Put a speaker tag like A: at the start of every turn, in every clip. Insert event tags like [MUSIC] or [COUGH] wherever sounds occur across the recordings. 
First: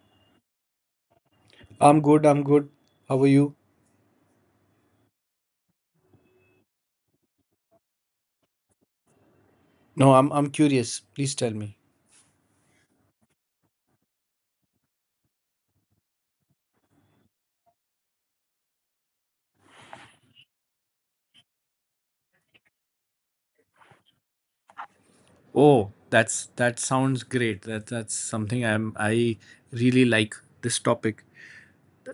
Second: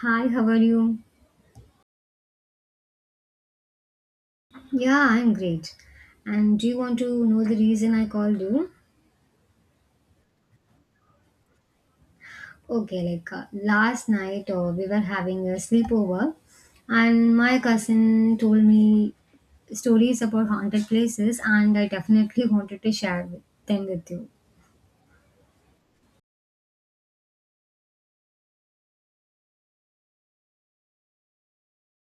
A: Hi, how are you?
B: I'm good, I'm good. How are you?
A: Yeah, I'm great. And do you want to know the reason I called you?
B: No, I'm curious. Please tell me.
A: Okay, like last night we were having a sleepover, and my cousin told me stories about haunted places, and I definitely wanted to share them with you.
B: Oh, that sounds great. That's something I really like this topic.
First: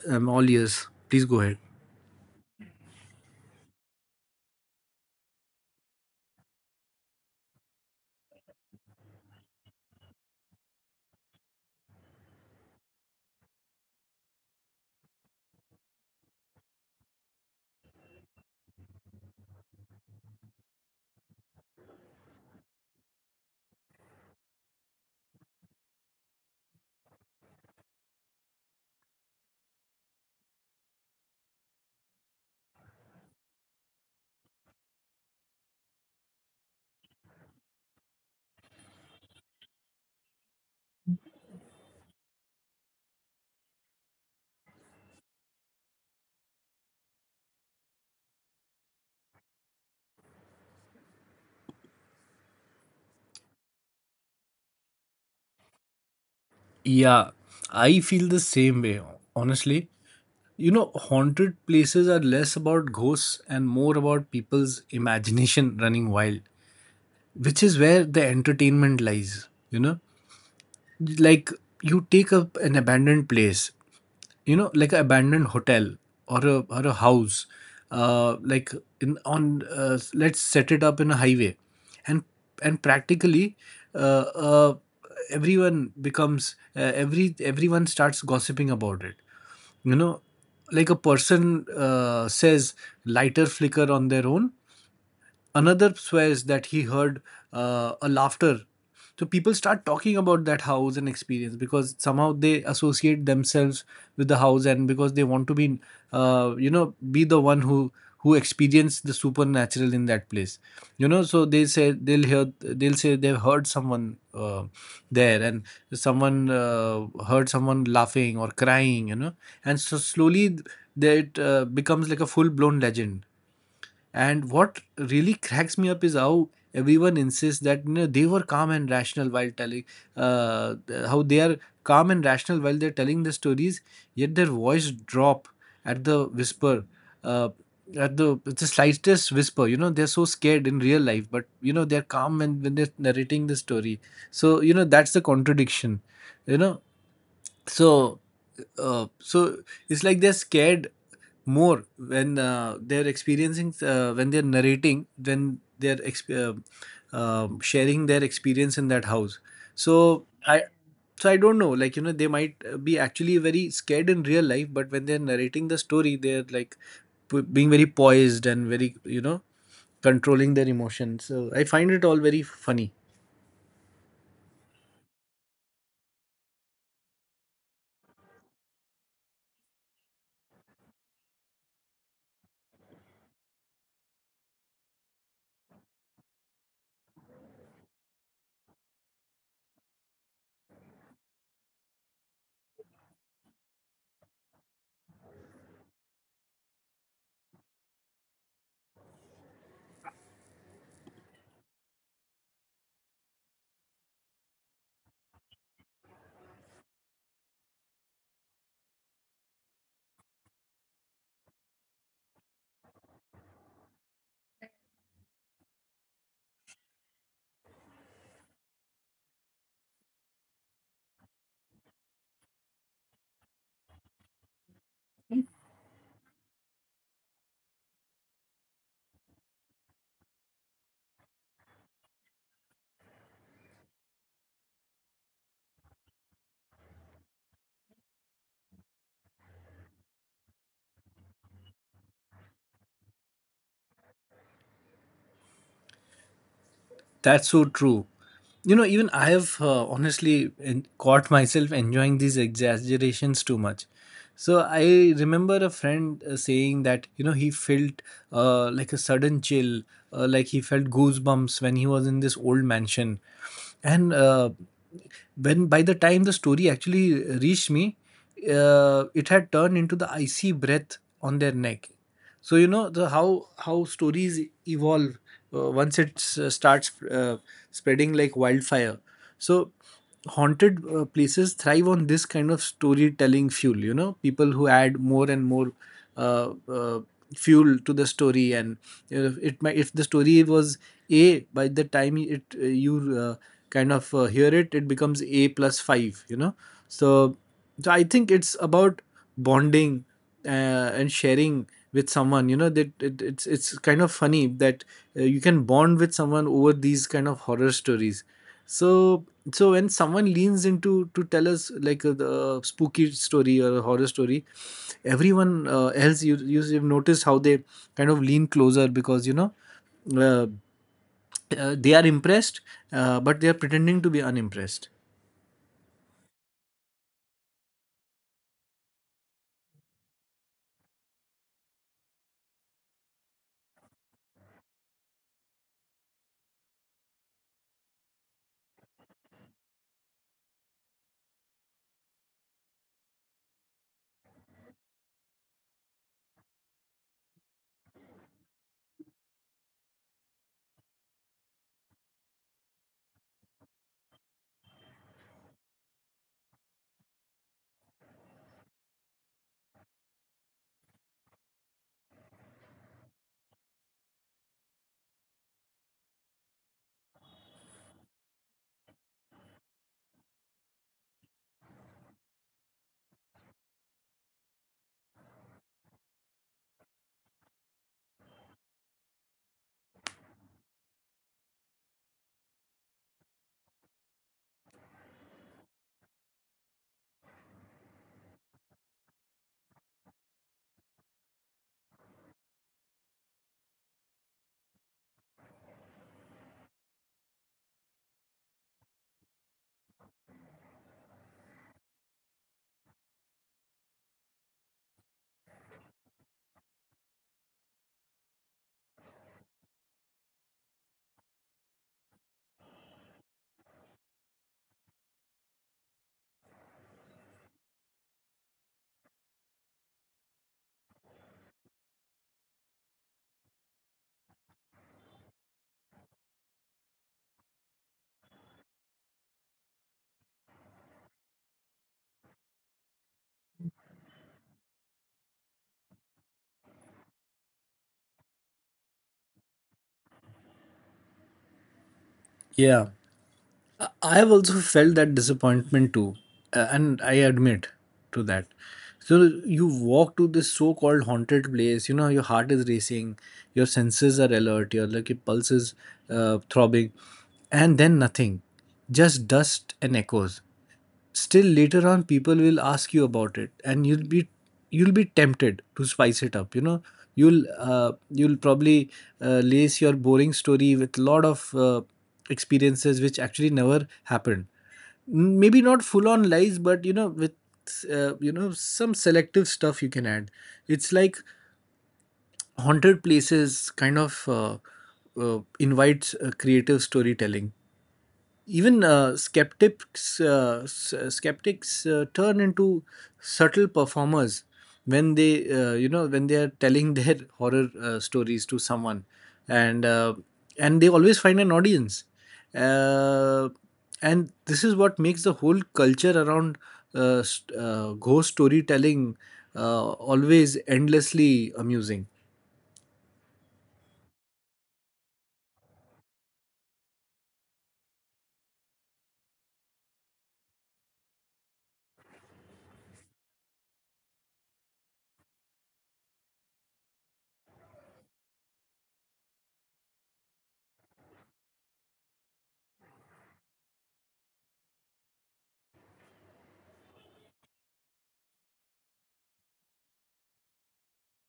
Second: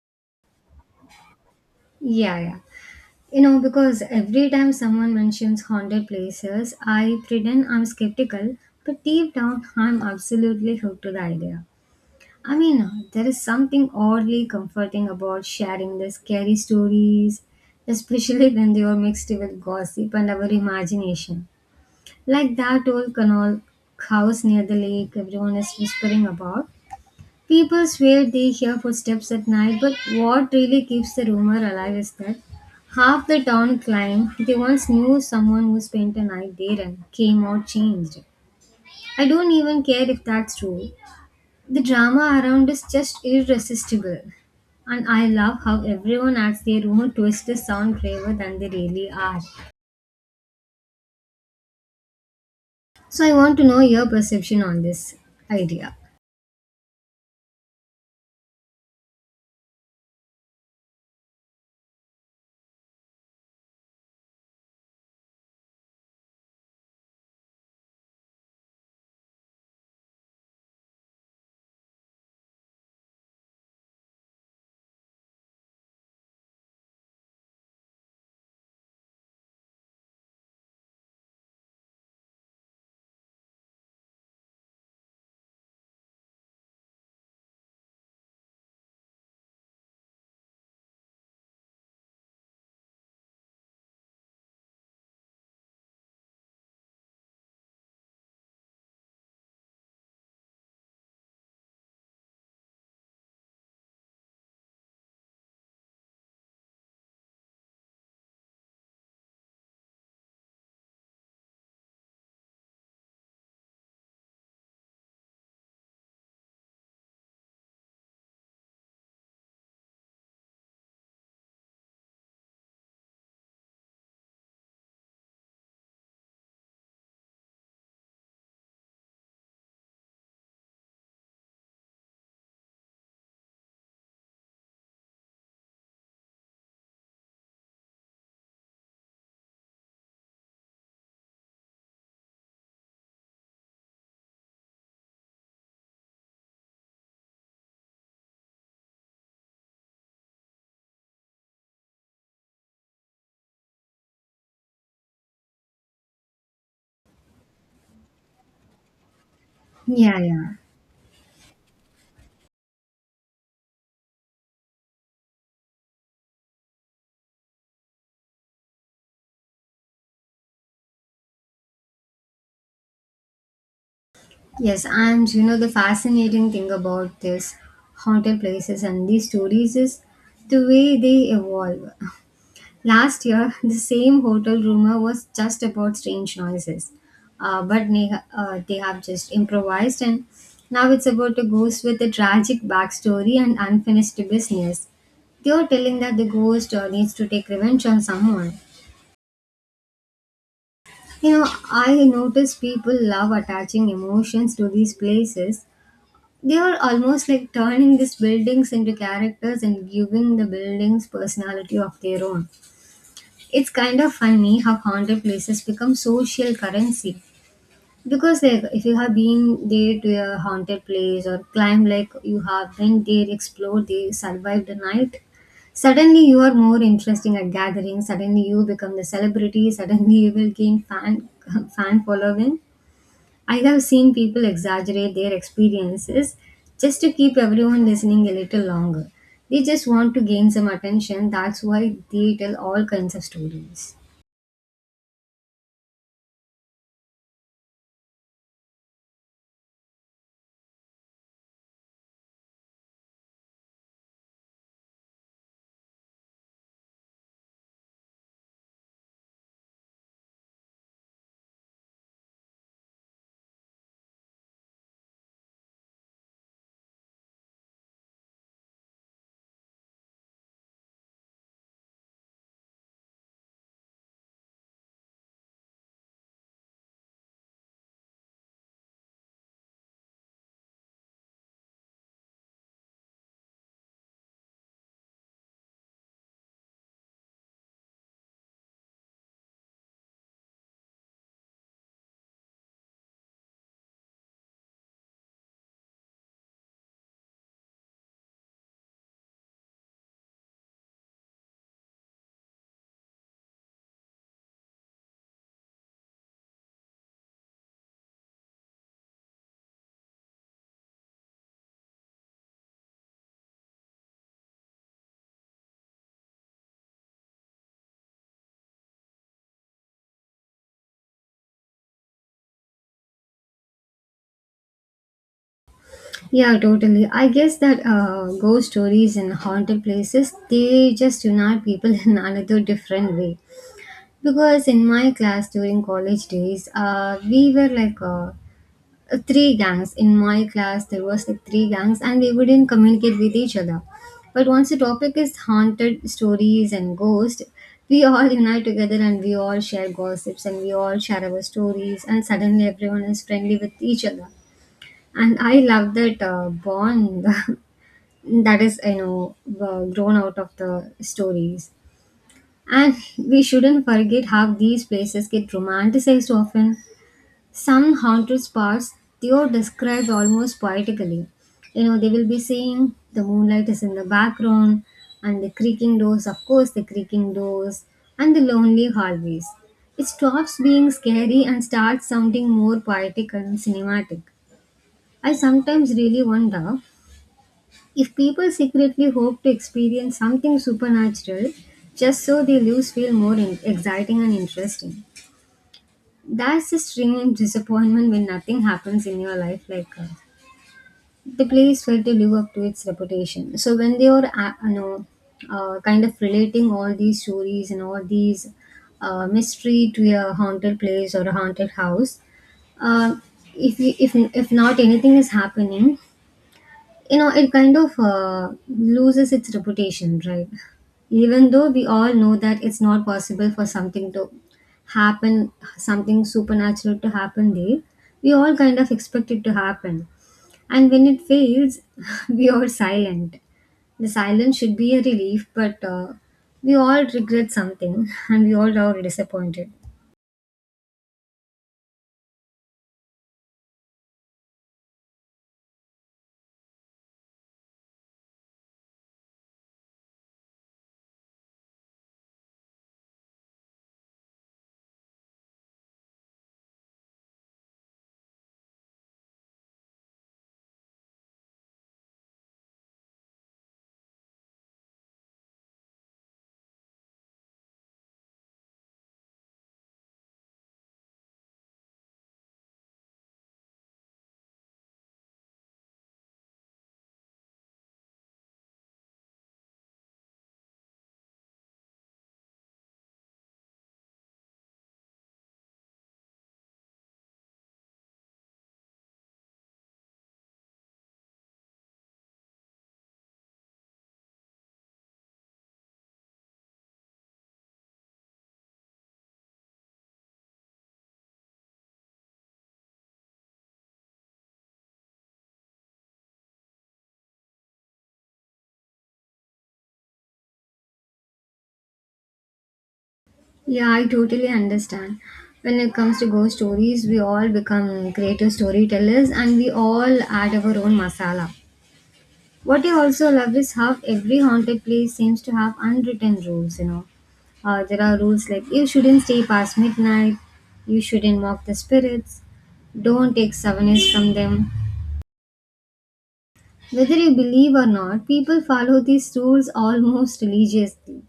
B: I'm all ears. Please go ahead.
A: Yeah, yeah. Because every time someone mentions haunted places, I pretend I'm skeptical, but deep down, I'm absolutely hooked to the idea. I mean, there is something oddly comforting about sharing the scary stories, especially [LAUGHS] when they are mixed with gossip and our imagination. Like that old canal house near the lake everyone is whispering about. People swear they hear footsteps at night, but what really keeps the rumor alive is that half the town claim they once knew someone who spent a night there and came out changed. I don't even care if that's true. The drama around is just irresistible. And I love how everyone adds their own twist to sound braver than they really are. So I want to know your perception on this idea.
B: Yeah, I feel the same way, honestly. You know, haunted places are less about ghosts and more about people's imagination running wild, which is where the entertainment lies, you know? Like you take up an abandoned place, you know, like an abandoned hotel, or a house, like, in on let's set it up in a highway, and practically uh, uh everyone becomes every everyone starts gossiping about it, you know, like a person says lighter flicker on their own. Another swears that he heard a laughter. So people start talking about that house and experience, because somehow they associate themselves with the house and because they want to be, be the one who experienced the supernatural in that place. You know, so they say they've heard someone there, and someone heard someone laughing or crying. You know, and so slowly, that becomes like a full blown legend. And what really cracks me up is how everyone insists that, you know, they were calm and rational while telling, how they are calm and rational while they're telling the stories, yet their voice drop at the whisper, uh, at the slightest whisper. You know, they're so scared in real life, but you know they're calm and when they're narrating the story. So, you know, that's the contradiction. You know, so so it's like they're scared more when they're experiencing when they're narrating sharing their experience in that house. so
A: Yeah, yeah.
B: i so i don't know, like, you know, they might be actually very scared in real life, but when they're narrating the story, they're like being very poised and very, you know, controlling their emotions, so I find it all very funny.
A: Yes, and you know the fascinating thing about this haunted places and these stories is the way they evolve. Last year, [LAUGHS] the same hotel rumor was just about strange noises, but they have just improvised, and now it's about a ghost with a tragic backstory and unfinished business. They are telling that the ghost needs to take revenge on someone. You know, I notice people love attaching emotions to these places. They are almost like turning these buildings into characters and giving the buildings personality of their own. It's kind of funny how haunted places become social currency because like if you have been there to a haunted place or climb like you have been there, explored there, survived the night, suddenly you are more interesting at gatherings. Suddenly you become the celebrity. [LAUGHS] Suddenly you will gain fan [LAUGHS] fan following. I have seen people exaggerate their experiences just to keep everyone listening a little longer. They just want to gain some attention. That's why they tell all kinds of stories.
B: That's so true. You know, even I have, honestly, caught myself enjoying these exaggerations too much. So I remember a friend saying that, you know, he felt, like a sudden chill, like he felt goosebumps when he was in this old mansion. And, when by the time the story actually reached me, it had turned into the icy breath on their neck. So, you know, the how stories evolve once it starts spreading like wildfire. So haunted, places thrive on this kind of storytelling fuel, you know, people who add more and more uh, uh, fuel to the story. And, you know, it might, if the story was a by the time it you kind of hear it becomes a plus 5, you know. So, so I think it's about bonding, and sharing with someone. You know that, it's kind of funny that, you can bond with someone over these kind of horror stories. So so when someone leans into to tell us like, the spooky story or a horror story, everyone else, you have noticed how they kind of lean closer, because, you know, uh, they are impressed, but they are pretending to be unimpressed.
A: Yeah, totally. I guess that ghost stories and haunted places, they just unite people [LAUGHS] in another different way. Because in my class during college days, we were like three gangs. In my class, there was like three gangs and we wouldn't communicate with each other. But once the topic is haunted stories and ghosts, we all [LAUGHS] unite together and we all share gossips and we all share our stories and suddenly everyone is friendly with each other, and I love that bond [LAUGHS] that is, grown out of the stories. And we shouldn't forget how these places get romanticized often. Some haunted spots, they are described almost poetically. You know, they will be saying the moonlight is in the background, and the creaking doors, of course, the creaking doors, and the lonely hallways. It stops being scary and starts sounding more poetic and cinematic. I sometimes really wonder if people secretly hope to experience something supernatural just so the news feel more exciting and interesting. That's the strange disappointment when nothing happens in your life, like the place failed to live up to its reputation. So when they are kind of relating all these stories and all these mystery to a haunted place or a haunted house, uh, if you, if not anything is happening, you know it kind of loses its reputation, right? Even though we all know that it's not possible for something to happen, something supernatural to happen there, we all kind of expect it to happen. And when it fails, [LAUGHS] we are silent. The silence should be a relief, but we all regret something, [LAUGHS] and we all are disappointed.
B: Yeah, I have also felt that disappointment too, and I admit to that. So you walk to this so-called haunted place, you know, your heart is racing, your senses are alert, your pulse is, throbbing, and then nothing, just dust and echoes. Still, later on, people will ask you about it, and you'll be tempted to spice it up, you know. You'll probably lace your boring story with a lot of experiences which actually never happened. Maybe not full on lies, but, you know, with, some selective stuff you can add. It's like haunted places kind of invites creative storytelling. Even skeptics turn into subtle performers when they you know when they are telling their [LAUGHS] horror stories to someone. And uh, and they always find an audience, uh, and this is what makes the whole culture around, ghost storytelling, always endlessly amusing.
A: Yeah, I totally understand. When it comes to ghost stories, we all become creative storytellers and we all add our own masala. What I also love is how every haunted place seems to have unwritten rules, you know. There are rules like you shouldn't stay past midnight, you shouldn't mock the spirits, don't take souvenirs from them. Whether you believe or not, people follow these rules almost religiously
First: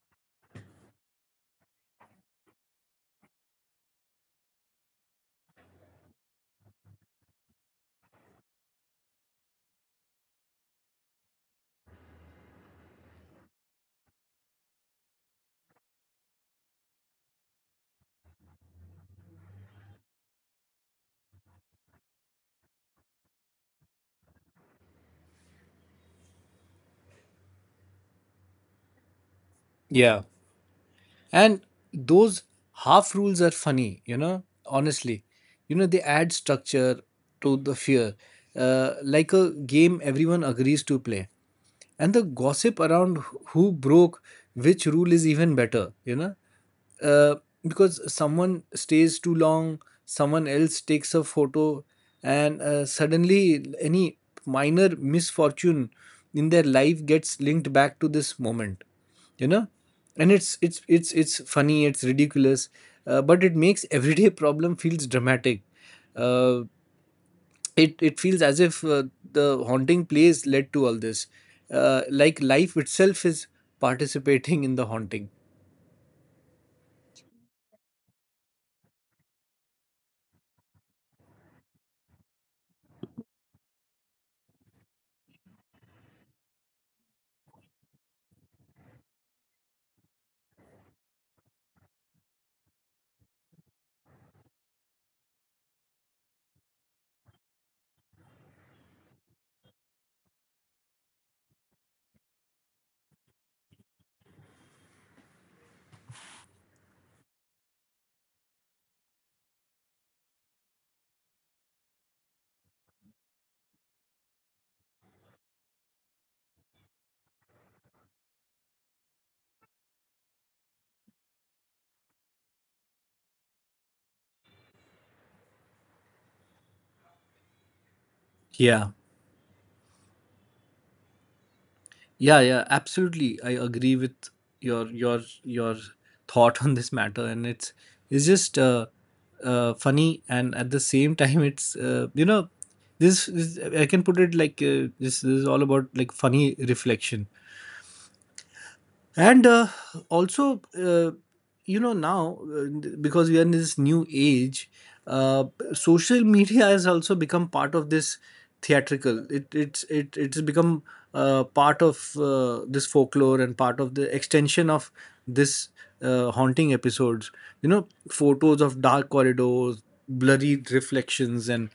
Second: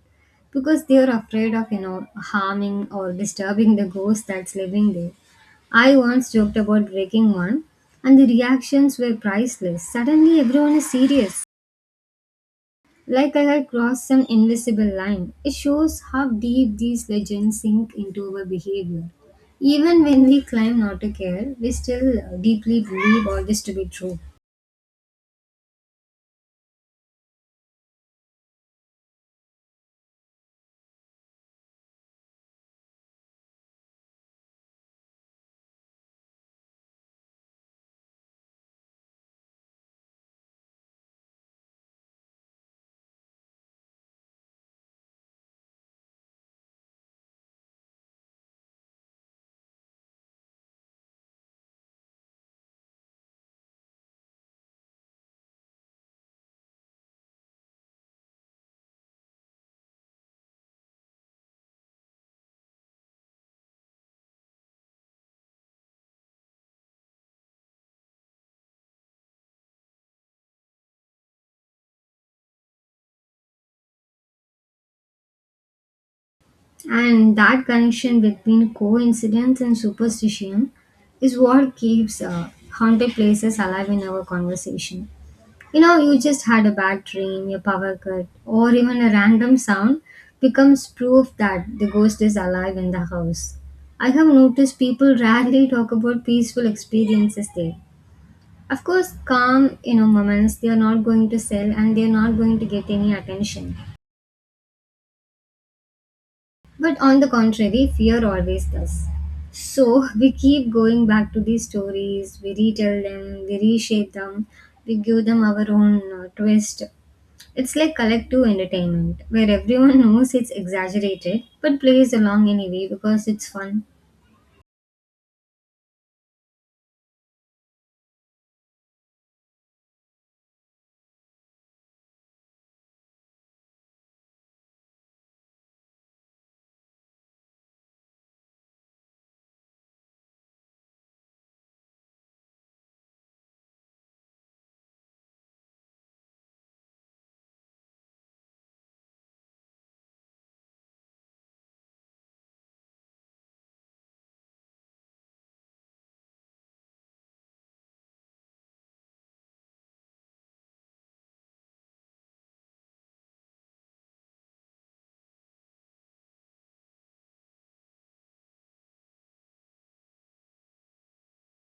A: because they are afraid of, you know, harming or disturbing the ghost that's living there. I once joked about breaking one, and the reactions were priceless. Suddenly, everyone is serious, like I had crossed some invisible line. It shows how deep these legends sink into our behavior. Even when we claim not to care, we still deeply believe all this to be true.
B: Yeah. And those half rules are funny, you know, honestly. You know, they add structure to the fear, like a game everyone agrees to play. And the gossip around who broke which rule is even better, you know. uh, because someone stays too long, someone else takes a photo, and, suddenly, any minor misfortune in their life gets linked back to this moment, you know. And it's funny, it's ridiculous, but it makes everyday problem feels dramatic. Uh, it feels as if, the haunting plays led to all this, like life itself is participating in the haunting.
A: And that connection between coincidence and superstition is what keeps haunted places alive in our conversation. You know, you just had a bad dream, your power cut, or even a random sound becomes proof that the ghost is alive in the house. I have noticed people rarely talk about peaceful experiences there. Of course, calm, you know, moments, they are not going to sell and they are not going to get any attention. But on the contrary, fear always does. So [LAUGHS] we keep going back to these stories, we retell them, we reshape them, we give them our own twist. It's like collective entertainment where everyone [LAUGHS] knows it's exaggerated but plays along anyway because it's fun.
B: Yeah, yeah, yeah. Absolutely, I agree with your your your thought on this matter, and it's just, funny, and at the same time, it's, you know, this is, I can put it like, this is all about, like, funny reflection. And, also, now, because we are in this new age, uh, social media has also become part of this theatrical. It's become, part of, this folklore, and part of the extension of this, haunting episodes. You know, photos of dark corridors, blurry reflections, and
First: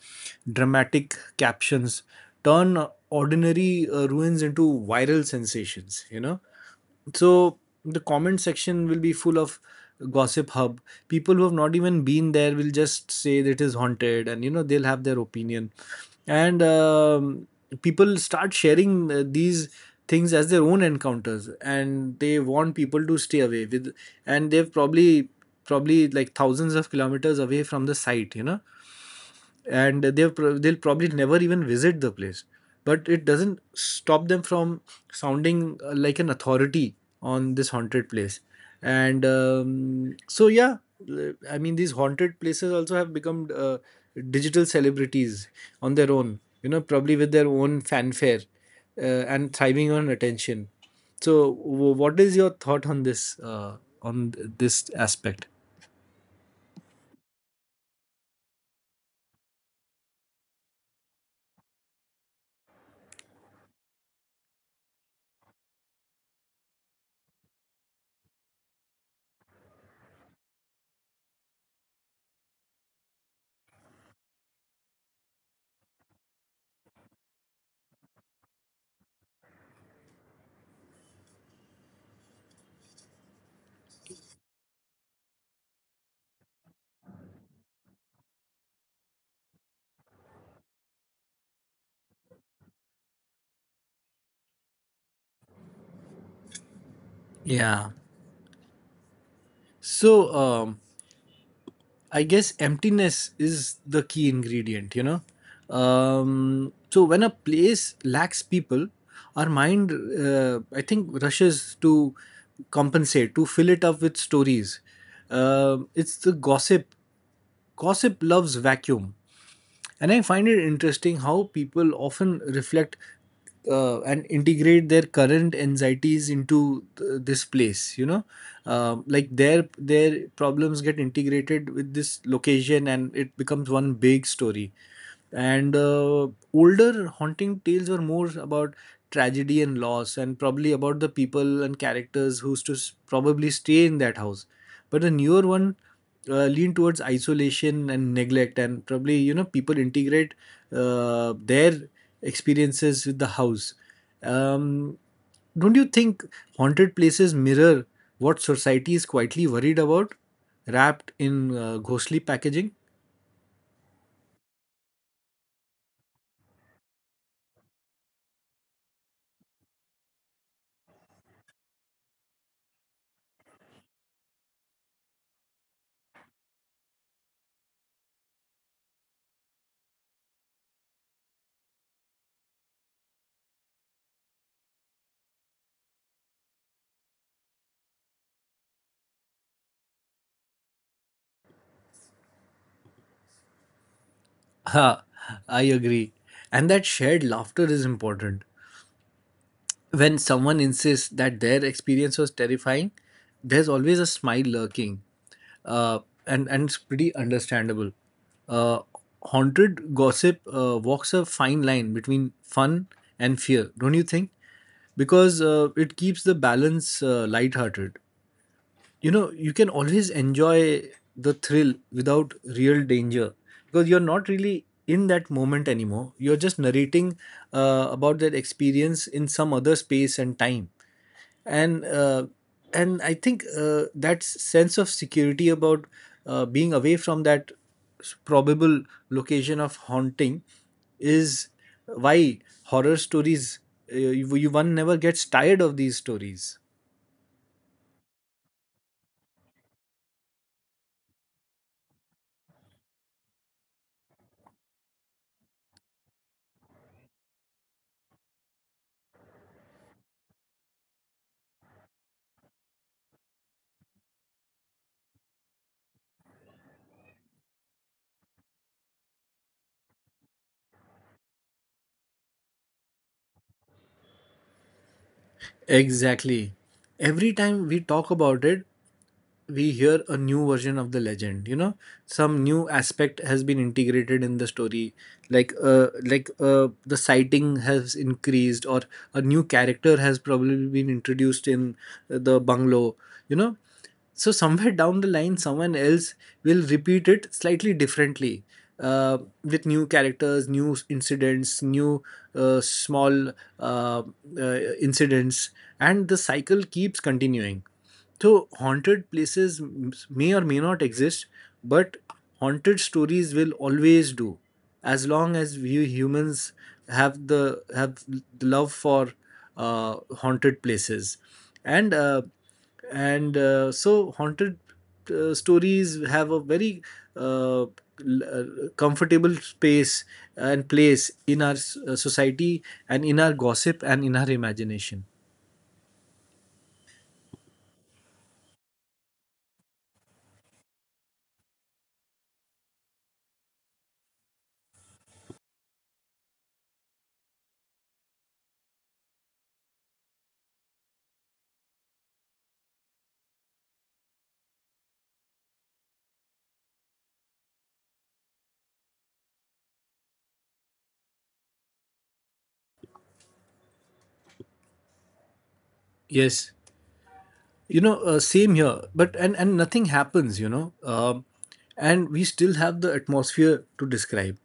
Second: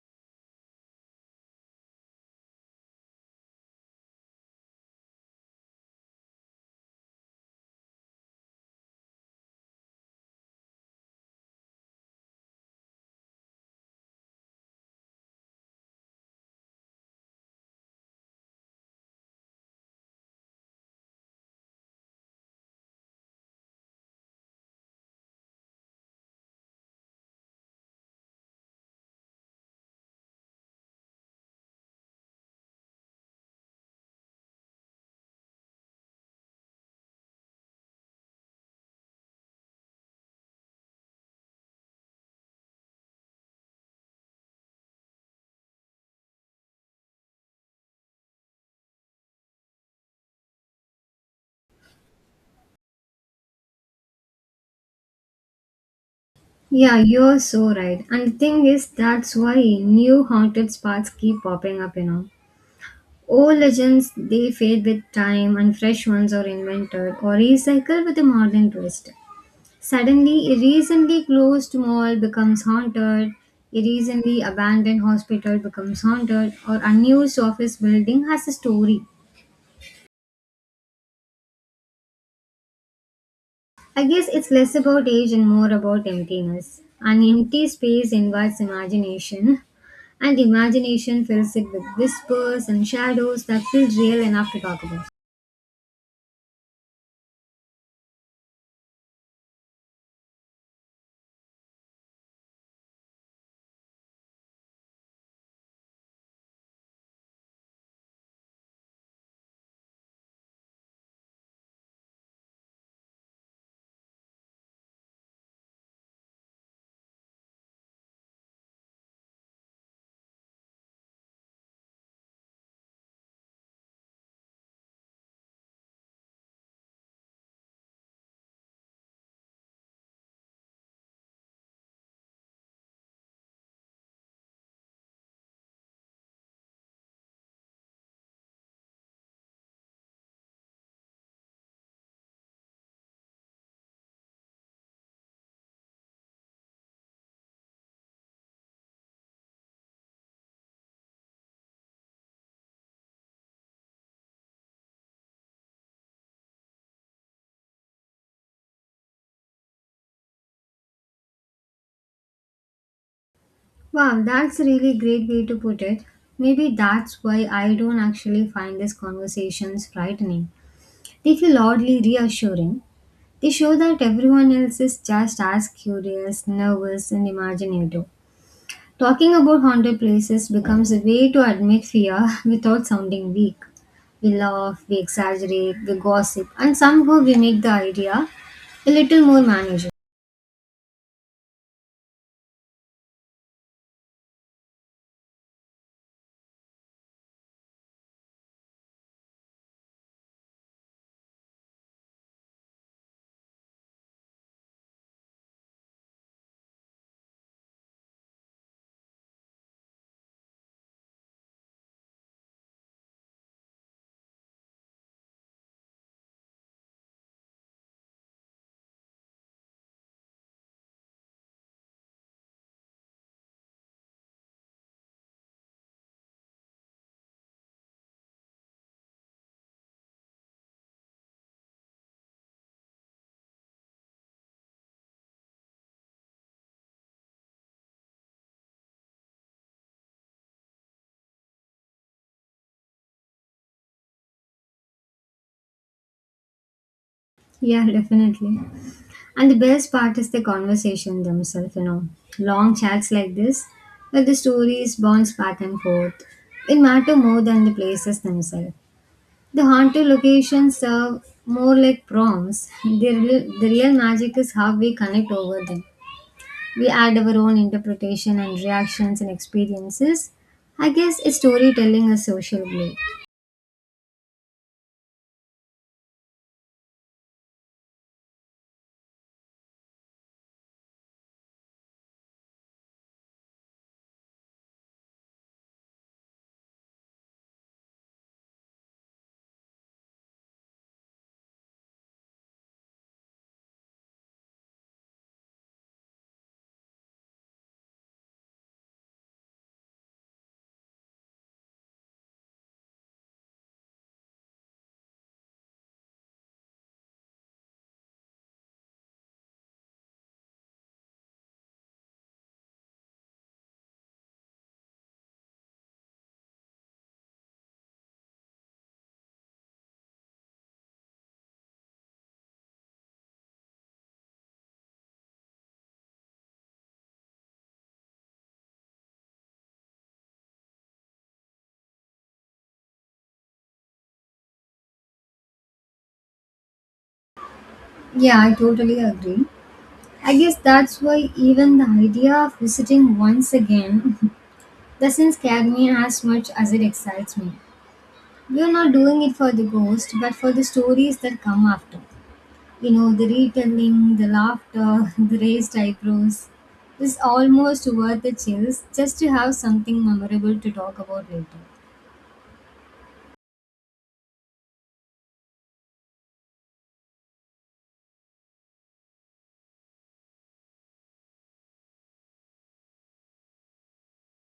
B: dramatic captions turn ordinary ruins into viral sensations, you know. So the comment section will be full of gossip hub. People who have not even been there will just say that it is haunted, and, you know, they'll have their opinion. And people start sharing these things as their own encounters, and they want people to stay away with. And they've probably like thousands of kilometers away from the site, you know. And they'll probably never even visit the place, but it doesn't stop them from sounding like an authority on this haunted place. And so, yeah, I mean, these haunted places also have become, digital celebrities on their own, you know, probably with their own fanfare, and thriving on attention. So what is your thought on this, this aspect?
A: Yeah, you're so right. And the thing is, that's why new haunted spots keep popping up, you know. Old legends, they fade with time and fresh ones are invented or recycled with a modern twist. Suddenly, a recently closed mall becomes haunted, a recently abandoned hospital becomes haunted, or unused office building has a story. I guess it's less about age and more about emptiness. An empty space invites imagination, and imagination fills it with whispers and shadows that feel real enough to talk about.
B: yeah, so I guess emptiness is the key ingredient, you know. So when a place lacks people, our mind, I think, rushes to compensate, to fill it up with stories. It's the gossip. Gossip loves vacuum. And I find it interesting how people often reflect, and integrate their current anxieties this place, you know. Like their problems get integrated with this location, and it becomes one big story. And, older haunting tales were more about tragedy and loss, and probably about the people and characters who used to probably stay in that house. But the newer one lean towards isolation and neglect, and probably, you know, people integrate their experiences with the house. um, don't you think haunted places mirror what society is quietly worried about, wrapped in ghostly packaging? [LAUGHS]
A: Wow, that's a really great way to put it. Maybe that's why I don't actually find these conversations frightening. They feel oddly reassuring. They show that everyone else is just as curious, nervous, and imaginative. Talking about haunted places becomes a way to admit fear [LAUGHS] without sounding weak. We laugh, we exaggerate, we gossip, and somehow we make the idea a little more manageable.
B: Ha, I agree. And that shared laughter is important. When someone insists that their experience was terrifying, there's always a smile lurking. Uh, and it's pretty understandable. Uh, Haunted gossip walks a fine line between fun and fear, don't you think? Because, it keeps the balance, lighthearted. You know, you can always enjoy the thrill without real danger, because you're not really in that moment anymore, you're just narrating, about that experience in some other space and time. And uh, and I think, that sense of security about, being away from that, probable location of haunting, is why horror stories, you, you one never gets tired of these stories.
A: Yeah, definitely. And the best part is the conversation themselves, you know. Long chats like this, where the stories bounce back and forth, it matter more than the places themselves. The haunted locations serve more like prompts. The real magic is how we connect over them. We add our own interpretation and reactions and experiences. I guess it's storytelling, a social play.
B: Exactly. Every time we talk about it, we hear a new version of the legend, you know, some new aspect has been integrated in the story, like like the sighting has increased, or a new character has probably been introduced in, the bungalow, you know. So [LAUGHS] somewhere down the line, someone else will repeat it slightly differently, with new characters, new incidents, new, small, uh, incidents, and the cycle keeps continuing. So, haunted places may or may not exist, but haunted stories will always do, as long as we humans have the love for, haunted places, and uh, and so haunted, stories have a very, uh, l- uh, comfortable space and place in our, society, and in our gossip, and in our imagination.
A: Yeah, I totally agree. I guess that's why even the idea of visiting once again [LAUGHS] doesn't scare me as much as it excites me. We're not doing it for the ghost, but for the stories that come after. You know, the retelling, the laughter, [LAUGHS] the raised eyebrows is almost worth the chills just to have something memorable to talk about later.
B: Yes. Same here, but and nothing happens. And we still have the atmosphere to describe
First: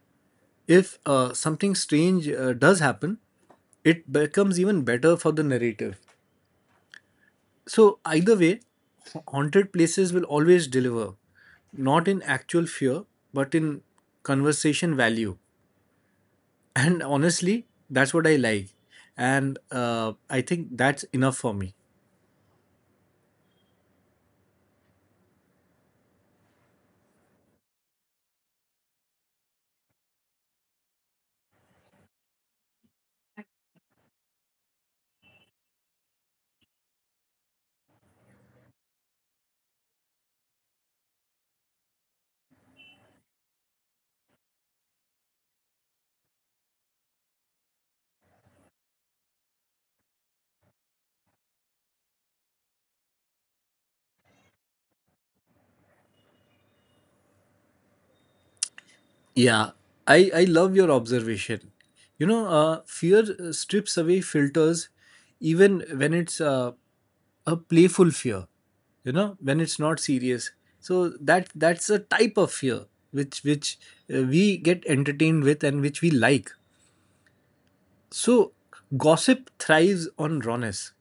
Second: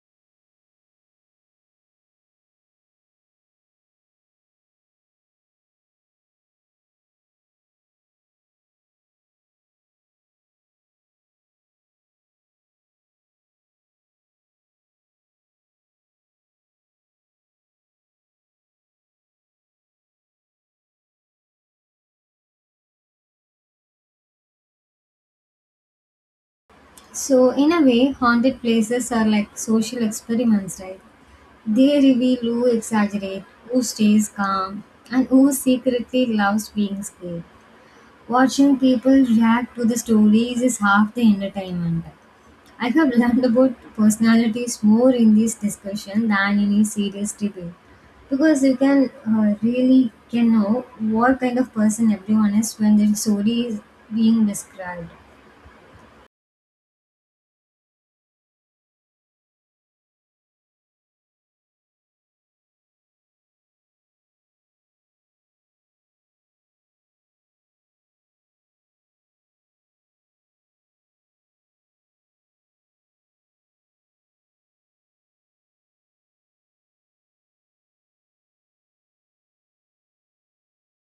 B: if something strange does happen, it becomes even better for the narrative. So either way, haunted places will always deliver, not in actual fear but in conversation value. And honestly, that's what I like. And I think that's enough for me.
A: So, in a way, haunted places are like social experiments, right? They reveal who exaggerates, who stays calm, and who secretly loves being scared. Watching people react to the stories is half the entertainment. I have learned about personalities more in this discussion than in a serious debate, because you can really can know what kind of person everyone is when their story is being described.
B: Yeah, I love your observation. You know, fear strips away filters, even when it's a playful fear, you know, when it's not serious. So that's a type of fear which we get entertained with and which we like. So gossip thrives on rawness,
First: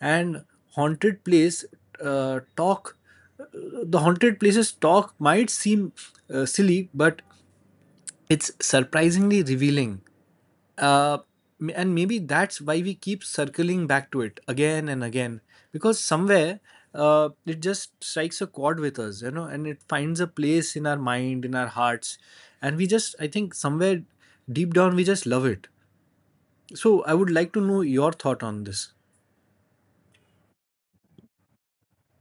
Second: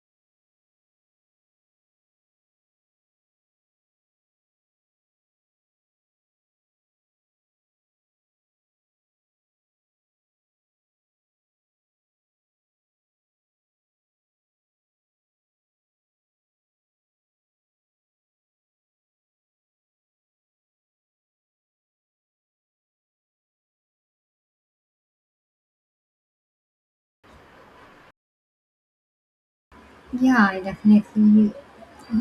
B: and haunted place talk uh, the haunted places talk might seem silly, but it's surprisingly revealing. Uh, m- and maybe that's why we keep circling back to it again and again, because somewhere it just strikes a chord with us, you know, and it finds a place in our mind, in our hearts. And we just, I think, somewhere deep down, we just love it. So I would like to know your thought on this.
A: Yeah, I definitely, you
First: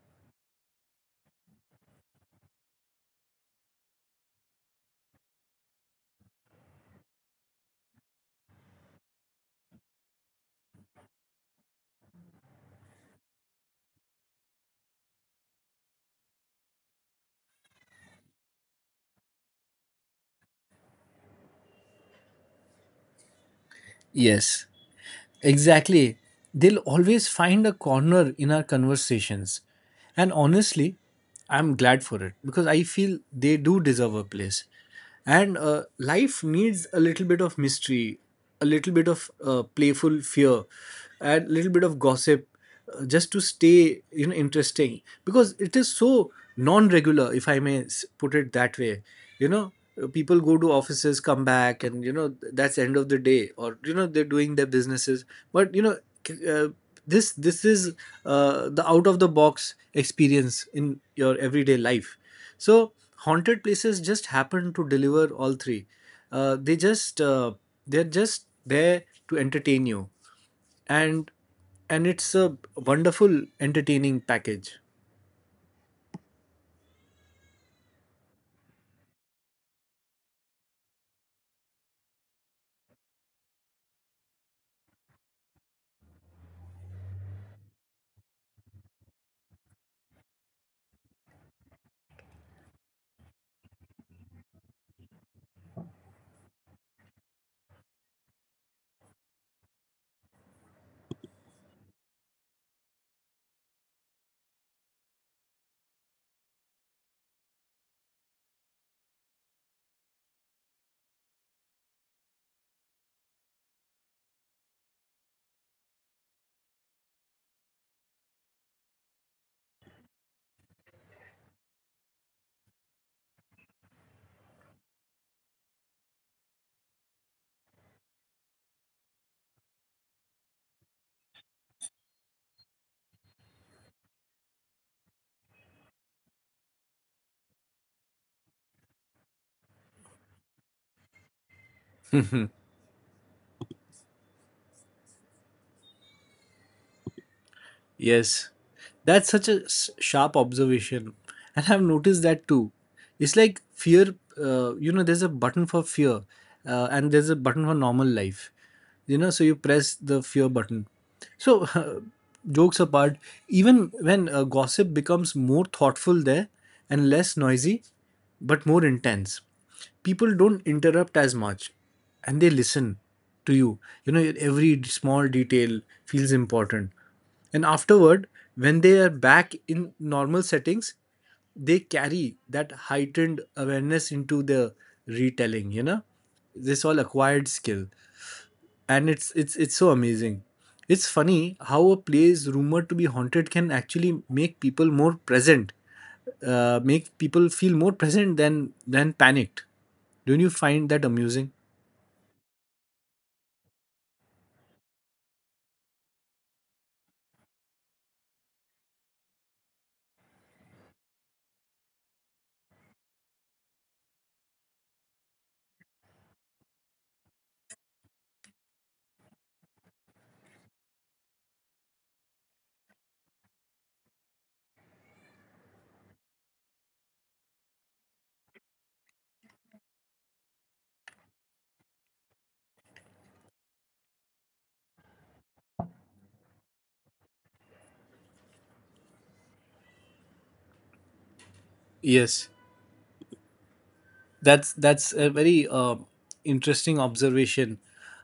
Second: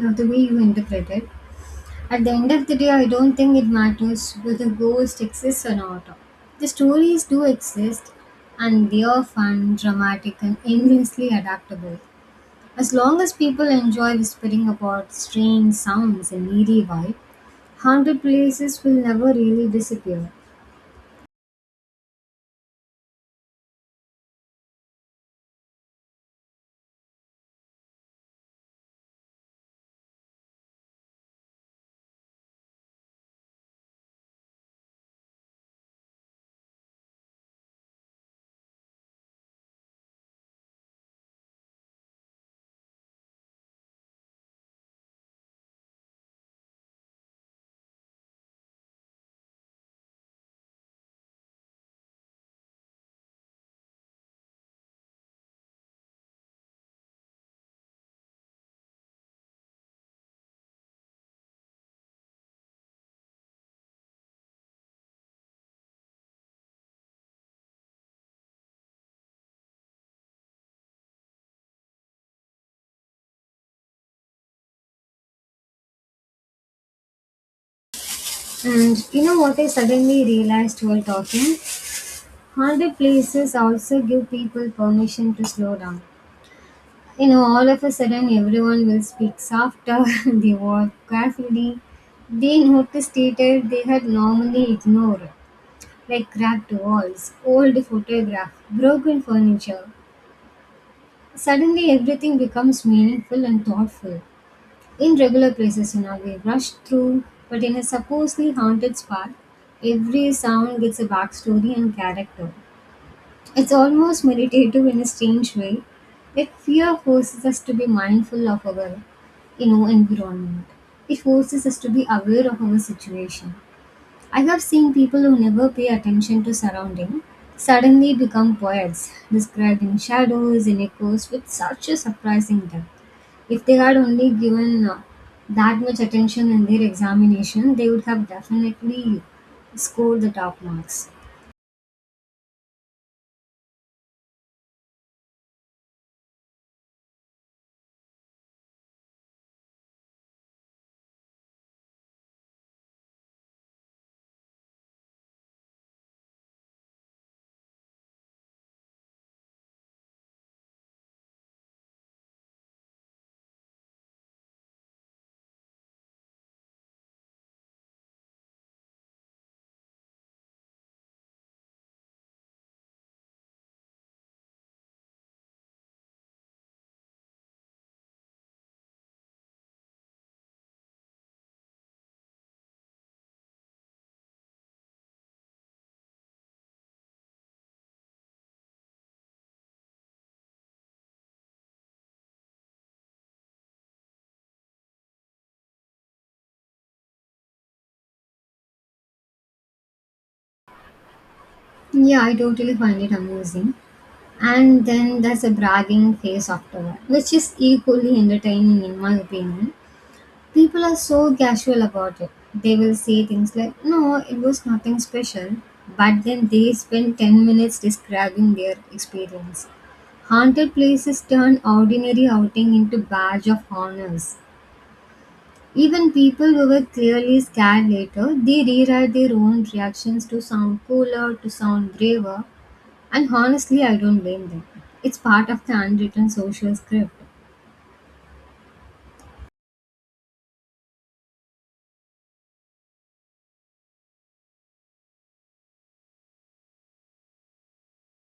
A: know, the way you interpret it. At the end of the day, I don't think it matters whether ghosts exist or not. The stories do exist, and they are fun, dramatic, and endlessly adaptable. As long as people enjoy whispering about strange sounds and eerie vibe, haunted places will never really disappear.
B: Yes. Exactly. They'll always find a corner in our conversations. And honestly, I'm glad for it, because I feel they do deserve a place. And life needs a little bit of mystery, a little bit of playful fear, and a little bit of gossip, just to stay, you know, interesting, because it is so non-regular, if I may put it that way, you know. People go to offices, come back, and, you know, that's end of the day, or, you know, they're doing their businesses. But, you know, c- uh, this is the out of the box experience in your everyday life. So haunted places just happen to deliver all three. Uh, they just they're just there to entertain you. and and it's a wonderful entertaining package.
A: And you know what I suddenly realized while talking? Haunted places also give people permission to slow down. You know, all of a sudden everyone will speak softer, [LAUGHS] they walk carefully, they notice details they had normally ignored, like cracked walls, old photographs, broken furniture. Suddenly, everything becomes meaningful and thoughtful. In regular places, you know, we rush through, but in a supposedly haunted spot, every sound gets a backstory and character. It's almost meditative in a strange way. Yet, fear forces us to be mindful of our, you know, environment. It forces us to be aware of our situation. I have seen people who never pay attention to surrounding suddenly become poets, describing shadows and echoes with such a surprising depth. If they had only given that much attention in their examination, they would have definitely scored the top marks.
B: Yes, that's such a sharp observation. And I've noticed that too. It's like fear, you know, there's a button for fear and there's a button for normal life, you know, so you press the fear button. So, [LAUGHS] jokes apart, even when gossip becomes more thoughtful there and less noisy, but more intense, people don't interrupt as much and they listen to you. You know, every small detail feels important, and afterward, when they are back in normal settings, they carry that heightened awareness into the retelling, you know, this all acquired skill. And it's so amazing. It's funny how a place rumored to be haunted can actually make people more present, make people feel more present than panicked. Don't you find that amusing?
A: Yeah, I totally find it amusing. And then there's a bragging phase afterward, which is equally entertaining in my opinion. People are so casual about it. They will say things like, no, it was nothing special, but then they spend 10 minutes describing their experience. Haunted places turn ordinary outing into badge of honors. Even people who were clearly scared later, they rewrite their own reactions to sound cooler, to sound braver, and honestly, I don't blame them. It's part of the unwritten social script.
B: Yes, that's a very interesting observation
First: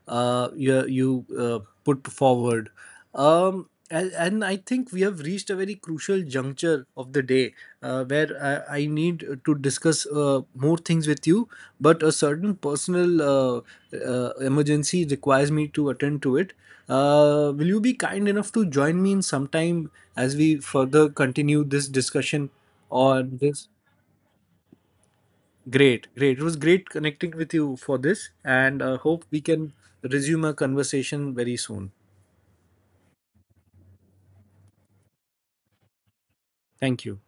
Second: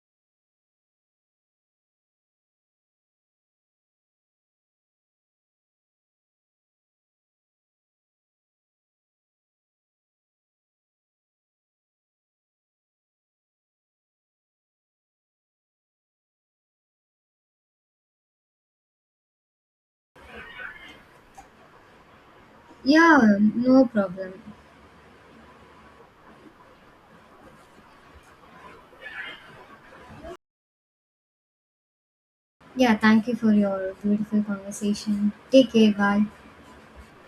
B: you put forward. And I think we have reached a very crucial juncture of the day, where I need to discuss more things with you, but a certain personal emergency requires me to attend to it. Uh, will you be kind enough to join me in some time as we further continue this discussion on
A: Yeah,
B: this?
A: no problem.
B: Great, great. It was great connecting with you for this, and hope we can resume our conversation very soon.
A: Yeah, thank you for your beautiful conversation. Take care. Bye.
B: Thank you.